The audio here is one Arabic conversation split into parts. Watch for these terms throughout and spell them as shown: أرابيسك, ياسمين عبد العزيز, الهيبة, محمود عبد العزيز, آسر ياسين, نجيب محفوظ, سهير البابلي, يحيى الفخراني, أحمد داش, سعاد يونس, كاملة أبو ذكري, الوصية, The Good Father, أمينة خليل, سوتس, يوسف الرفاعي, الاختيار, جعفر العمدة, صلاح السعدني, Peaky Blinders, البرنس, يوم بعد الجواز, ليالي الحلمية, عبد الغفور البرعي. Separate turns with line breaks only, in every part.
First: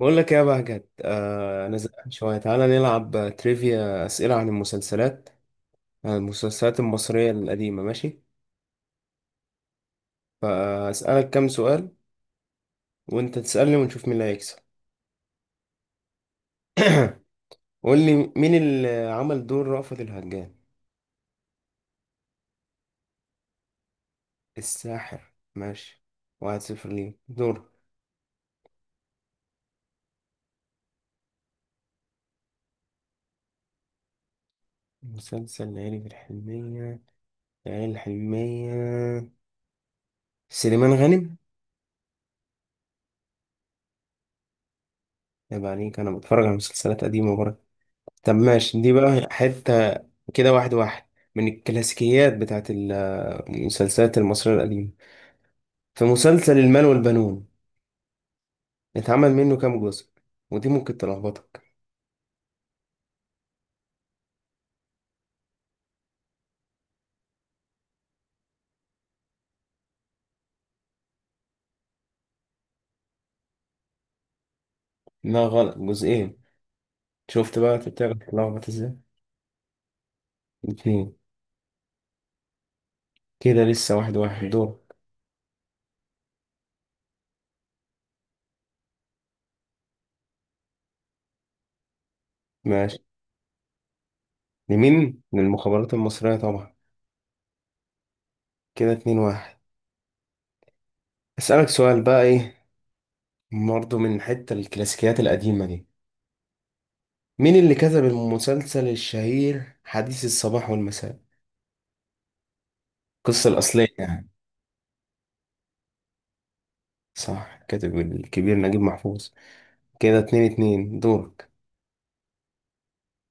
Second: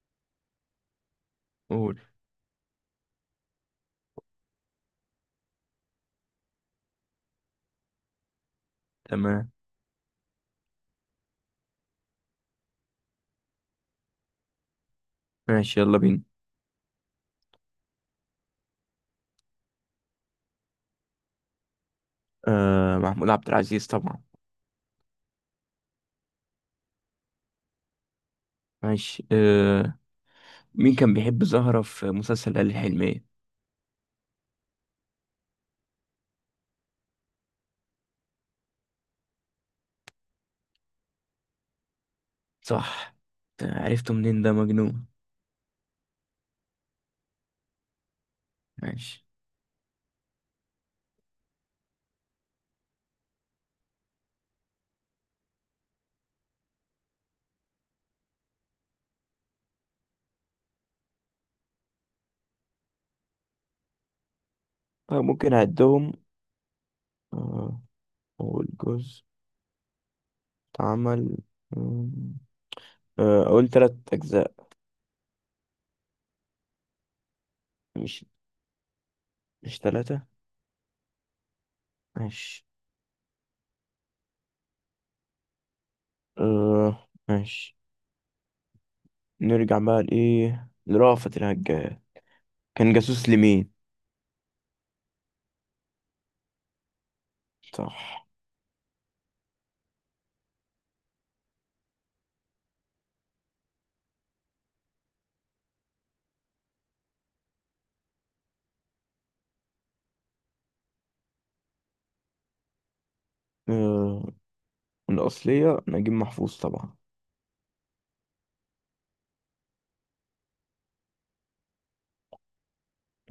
بقول لك إيه يا بهجت، انا
قول.
زهقان شويه. تعالى نلعب تريفيا، اسئله عن المسلسلات، عن المسلسلات المصريه القديمه. ماشي،
تمام.
فاسالك كام سؤال وانت تسالني ونشوف مين اللي هيكسب.
ماشي، يلا بينا.
قول لي مين اللي عمل دور رأفت الهجان.
آه محمود عبد العزيز طبعا.
الساحر، ماشي. 1-0 ليه. دور.
ماشي. مين كان بيحب زهرة في مسلسل ليالي الحلمية؟
مسلسل ليالي الحلمية. سليمان غانم.
صح. عرفته منين ده مجنون؟
عيب عليك، أنا بتفرج على مسلسلات قديمة برضه. طب ماشي، دي
ماشي.
بقى حتة. كده 1-1. من الكلاسيكيات بتاعت المسلسلات المصرية القديمة. في مسلسل المال والبنون، اتعمل منه كام جزء؟ ودي ممكن تلخبطك.
طيب ممكن أعدهم. آه أول جزء اتعمل. مم، آه أقول تلات أجزاء.
لا، غلط، جزئين. شفت بقى، انت بتعرف
مش
تلخبط ازاي.
مش تلاتة.
اتنين.
ماشي.
كده لسه 1-1. دور.
آه ماشي. نرجع بقى لرأفت الهجان. كان
ماشي.
جاسوس لمين؟
لمين؟ للمخابرات المصرية طبعا.
صح.
كده 2-1. اسألك سؤال بقى ايه، برضه من حتة الكلاسيكيات القديمة دي. مين اللي كتب المسلسل الشهير حديث الصباح والمساء؟ القصة الأصلية
آه
يعني.
الأصلية نجيب محفوظ طبعا.
صح، الكاتب الكبير نجيب محفوظ. كده 2-2. دورك.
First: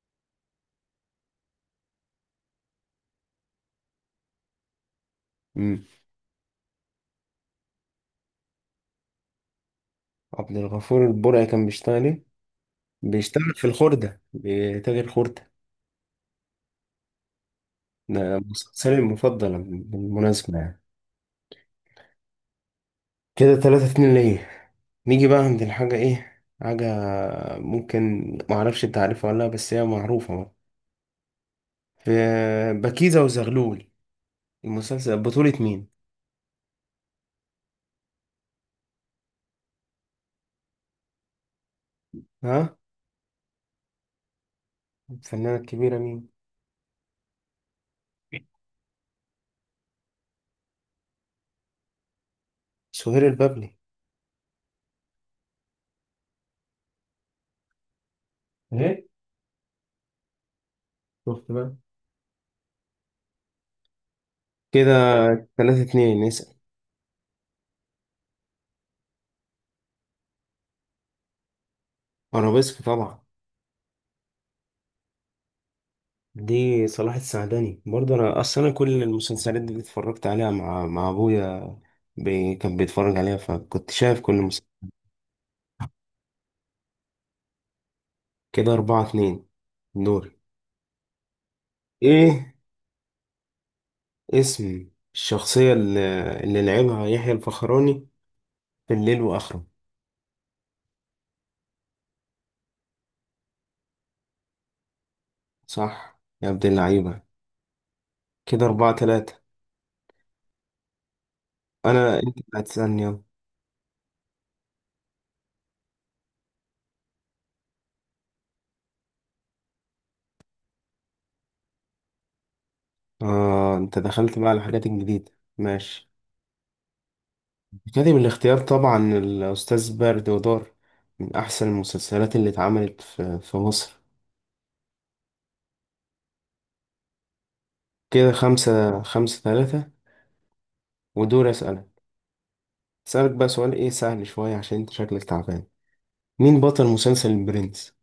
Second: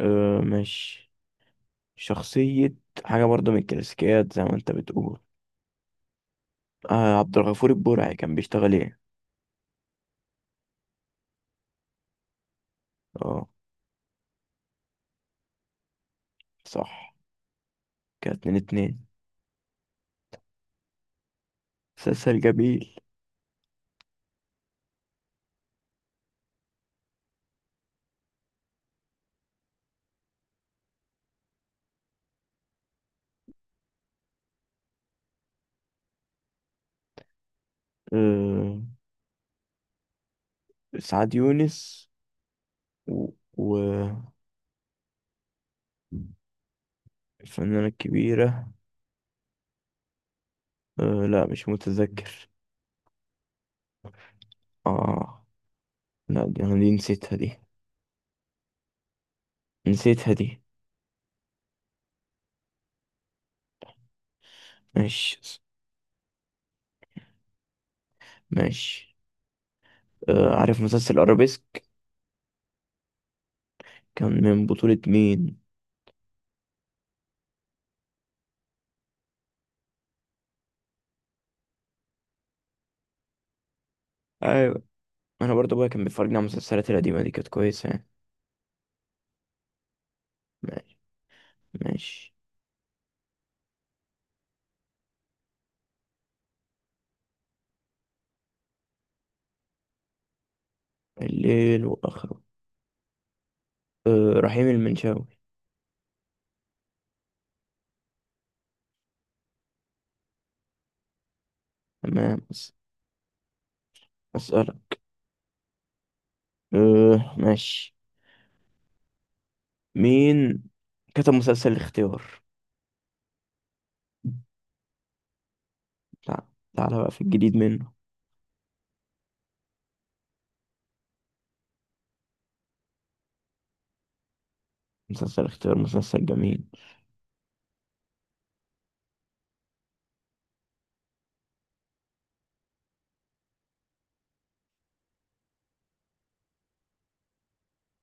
أه ماشي. شخصية، حاجة برضه من الكلاسيكيات زي ما انت بتقول.
مم.
آه عبد الغفور البرعي كان بيشتغل ايه؟
عبد الغفور البرعي كان بيشتغل ايه؟
اه
بيشتغل في الخردة، بتاجر خردة.
صح. كده
ده
اتنين
مسلسلي
اتنين.
المفضل بالمناسبة يعني.
مسلسل جميل.
كده 3-2 ليا. نيجي بقى عند الحاجة ايه؟ حاجة ممكن معرفش تعرفها ولا لأ، بس هي معروفة بقى. في بكيزة وزغلول. المسلسل بطولة مين؟
أه سعاد يونس
ها؟
و... و-
الفنانة الكبيرة مين؟
الفنانة الكبيرة، أه لا مش متذكر.
سهير البابلي.
اه لا دي انا، نسيتها دي،
ايه؟
نسيتها دي.
شفت بقى. كده
ماشي.
3-2. اسأل.
ماشي. أه عارف مسلسل ارابيسك؟
ارابيسك طبعا.
كان من بطولة مين؟
دي صلاح السعدني برضه. انا اصلا أنا كل المسلسلات دي اتفرجت عليها مع ابويا. كان بيتفرج عليها فكنت شايف كل مسلسل.
ايوه، انا برضه ابويا كان بيفرجني على المسلسلات القديمة دي كانت كويسة يعني.
كده 4-2. دور.
ماشي. ماشي.
ايه اسم الشخصية اللي لعبها يحيى الفخراني في الليل وآخره؟
الليل وآخره، أه رحيم المنشاوي.
صح يا عبد اللعيبة. كده 4-3. أنت
تمام.
اللي هتسألني، يلا.
أسألك. أه ماشي. مين كتب مسلسل الاختيار؟
آه، أنت دخلت بقى على الحاجات الجديدة. ماشي.
تع- تعالى بقى في الجديد منه.
أكاديمي الاختيار طبعا، الأستاذ برد ودار. من أحسن المسلسلات اللي اتعملت في مصر.
مسلسل اختيار مسلسل جميل.
كده خمسة ثلاثة. ودور. أسألك. أسألك بقى سؤال إيه سهل شوية عشان أنت شكلك تعبان. مين بطل مسلسل البرنس؟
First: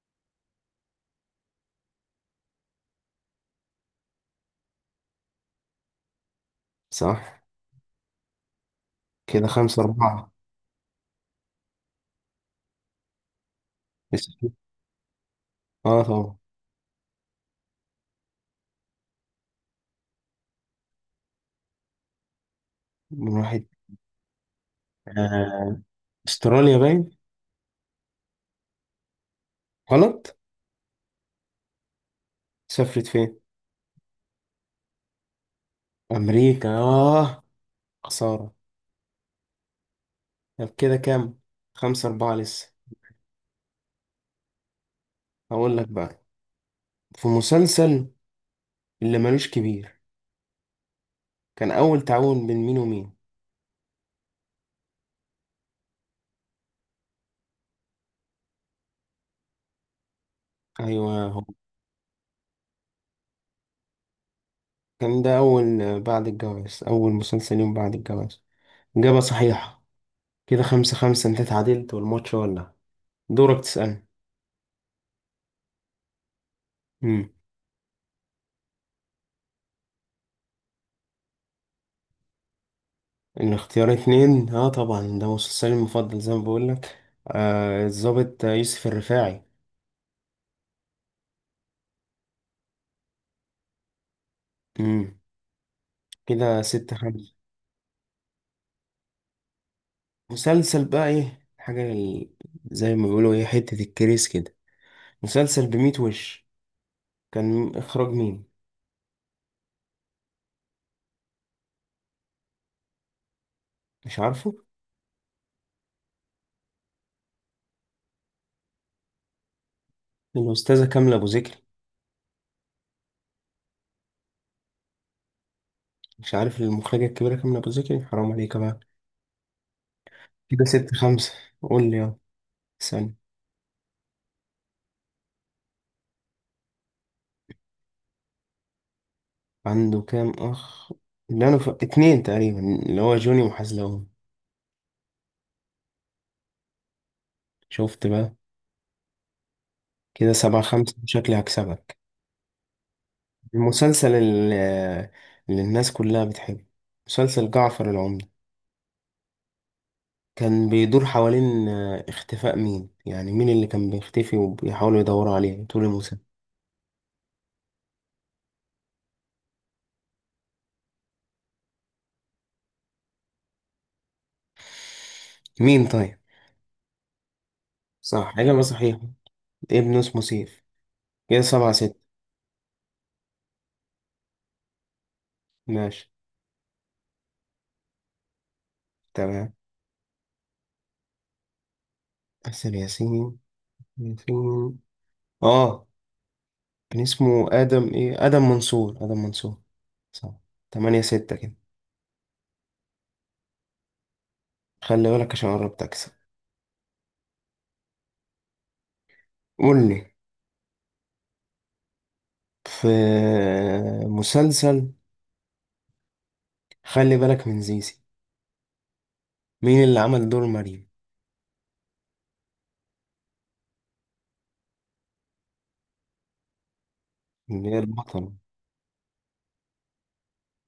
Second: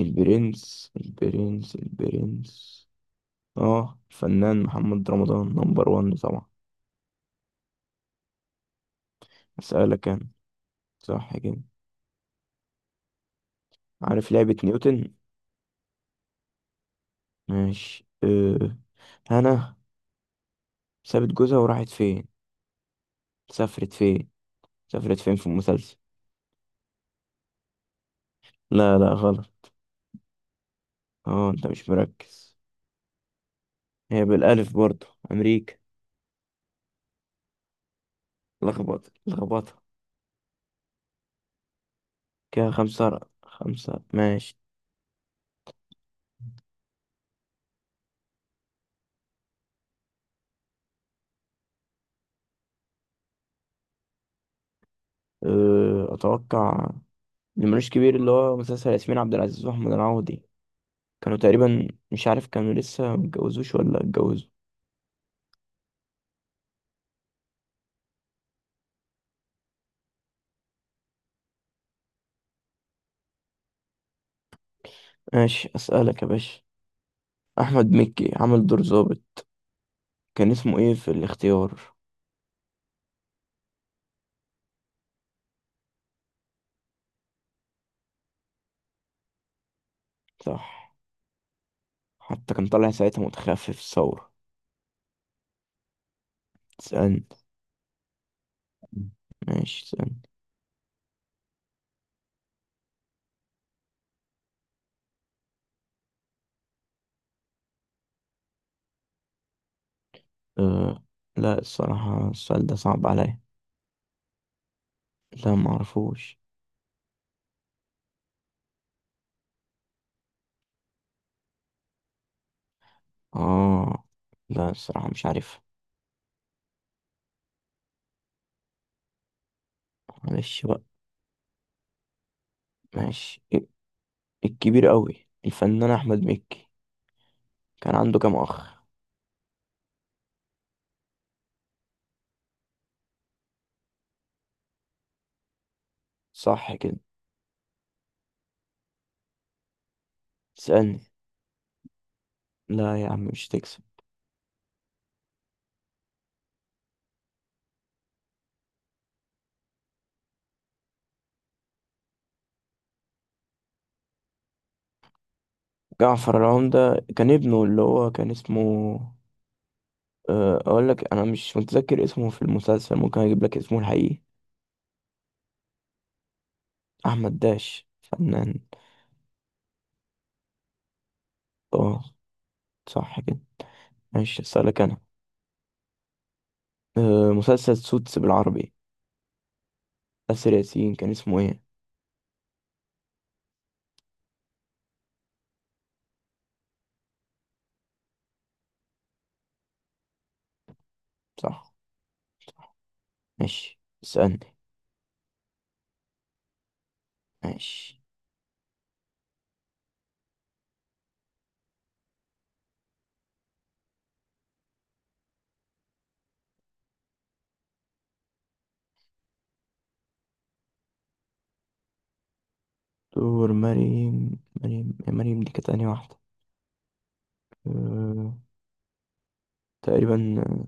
البرنس، اه الفنان محمد رمضان نمبر وان طبعا.
صح، كده خمسة
أسألك أنا.
أربعة
صح كده.
لسه
عارف
في-
لعبة نيوتن؟
آه، طبعا.
ماشي. أه هنا سابت جوزها وراحت فين؟
من واحد.
سافرت فين؟ سافرت فين في
آه.
المسلسل؟
أستراليا باين.
لا غلط.
غلط.
اه انت مش مركز.
سافرت فين؟
هي بالالف برضو، امريكا.
أمريكا. آه، خسارة.
لخبط لخبطة.
طب كده كام؟ 5-4
كده
لسه.
خمسة خمسة ماشي.
هقول لك بقى. في مسلسل اللي ملوش كبير، كان أول تعاون بين مين ومين؟
أه، اتوقع اللي ملوش كبير اللي هو مسلسل ياسمين عبد العزيز واحمد العوضي.
أيوة
كانوا
هو.
تقريبا مش عارف كانوا لسه متجوزوش ولا اتجوزوا.
كان ده أول، بعد الجواز، أول مسلسل يوم بعد الجواز. إجابة صحيحة. كده 5-5. أنت تعادلت والماتش ولا. دورك تسألني.
ماشي. اسألك يا باشا.
مم.
احمد مكي عمل دور ظابط، كان اسمه ايه في الاختيار؟
الاختيار 2، اه طبعا ده مسلسلي المفضل زي ما بقولك. آه، الضابط يوسف الرفاعي.
صح. حتى كان طالع ساعتها متخفف الثورة.
مم. كده ستة
تسألني.
خمسة
ماشي.
مسلسل بقى ايه حاجة زي ما بيقولوا ايه حتة الكريس كده. مسلسل بميت وش، كان إخراج مين؟
أه لا الصراحة السؤال ده صعب عليا.
مش عارفه.
لا معرفوش.
الأستاذة كاملة أبو ذكري.
اه لا الصراحة مش عارف.
مش عارف المخرجة الكبيرة كام أبو زكي، حرام عليك بقى. كده
معلش بقى.
6-5. قول لي يلا. ثانية.
ماشي. الكبير قوي الفنان أحمد مكي كان عنده كام أخ؟
عنده كام أخ؟ اتنين تقريبا، اللي هو جوني وحزلقون.
صح كده.
شفت بقى. كده 7-5،
تسألني.
شكلي هكسبك.
لا يا عم مش تكسب.
المسلسل اللي الناس كلها بتحبه، مسلسل جعفر العمدة، كان بيدور حوالين اختفاء مين؟ يعني مين اللي كان بيختفي وبيحاولوا يدوروا عليه طول الموسم.
جعفر العمدة كان ابنه اللي هو كان اسمه، أه أقول لك أنا مش متذكر اسمه في المسلسل، ممكن أجيب لك اسمه الحقيقي
مين طيب.
أحمد داش
صح، حاجة
فنان.
ما صحيحة. ابنه اسمه سيف. كده سبعة
اه
ستة
صح كده. ماشي أسألك أنا.
ماشي.
أه مسلسل سوتس بالعربي،
تمام.
آسر ياسين كان اسمه ايه؟
أحسن ياسين. آه كان اسمه آدم منصور. صح. 8-6 كده.
صح. ماشي اسألني.
خلي بالك عشان قربت أكسب.
ماشي.
قول لي، في مسلسل خلي بالك من زيزي، مين اللي عمل دور مريم؟
دور مريم مريم دي كانت أنهي واحدة؟
اللي هي البطلة.
أه... تقريبا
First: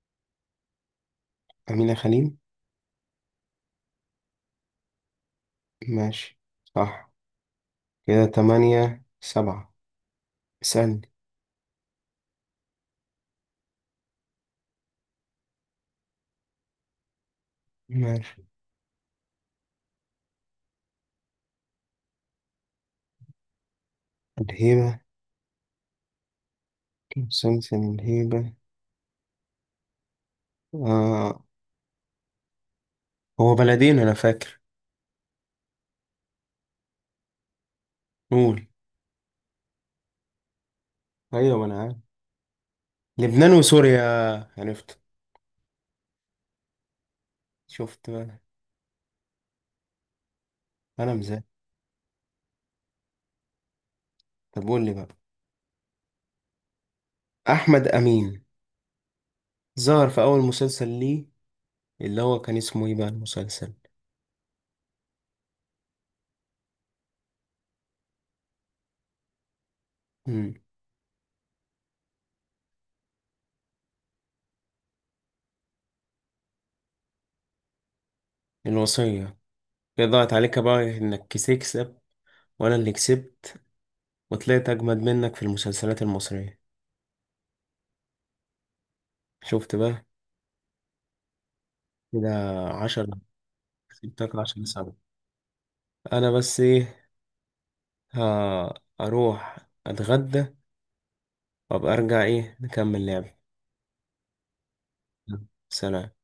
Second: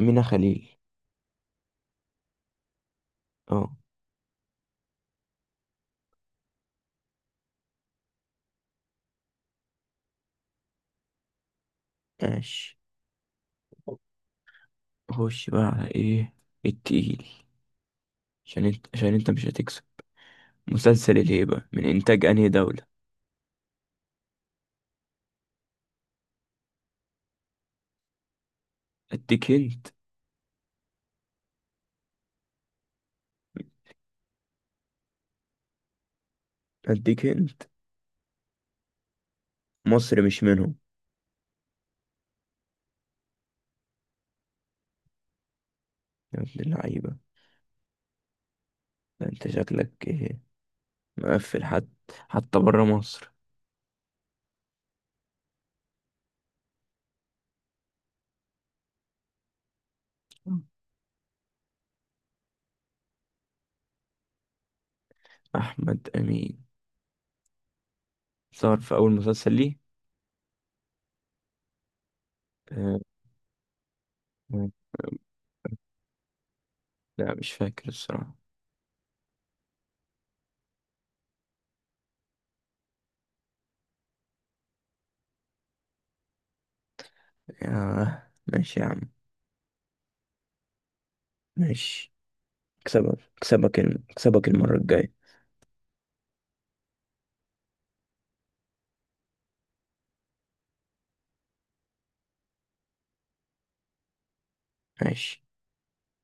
أمينة خليل.
أمينة خليل.
اه.
ماشي، صح. كده 8-7. اسألني.
ماشي. خش بقى على ايه التقيل
ماشي.
عشان انت مش هتكسب. مسلسل الهيبة من انتاج انهي دولة؟
الهيبة. مسلسل الهيبة.
اديك هنت.
آه، هو بلدين أنا فاكر.
اديك هنت.
قول.
مصر مش منهم.
أيوة، ما أنا عارف. لبنان وسوريا. عرفت.
يا ابن اللعيبة.
شفت بقى.
ده انت شكلك ايه،
انا مزاج.
مقفل حد. حتى برا مصر.
طب قول لي بقى، احمد امين ظهر في اول مسلسل ليه، اللي هو كان اسمه ايه بقى المسلسل؟
احمد امين ظهر في اول مسلسل ليه،
امم
آه، آه، لا مش فاكر الصراحة.
الوصية. هي ضاعت عليك بقى انك تكسب، وانا اللي كسبت، وطلعت اجمد منك في المسلسلات المصرية.
يا ماشي يا عم.
شفت بقى.
ماشي.
كده 10. كسبتك
اكسبك
عشرة
المرة
سبعة
الجاية.
انا بس ايه، ها، اروح اتغدى وابقى ارجع ايه نكمل لعب.
ماشي.
سلام.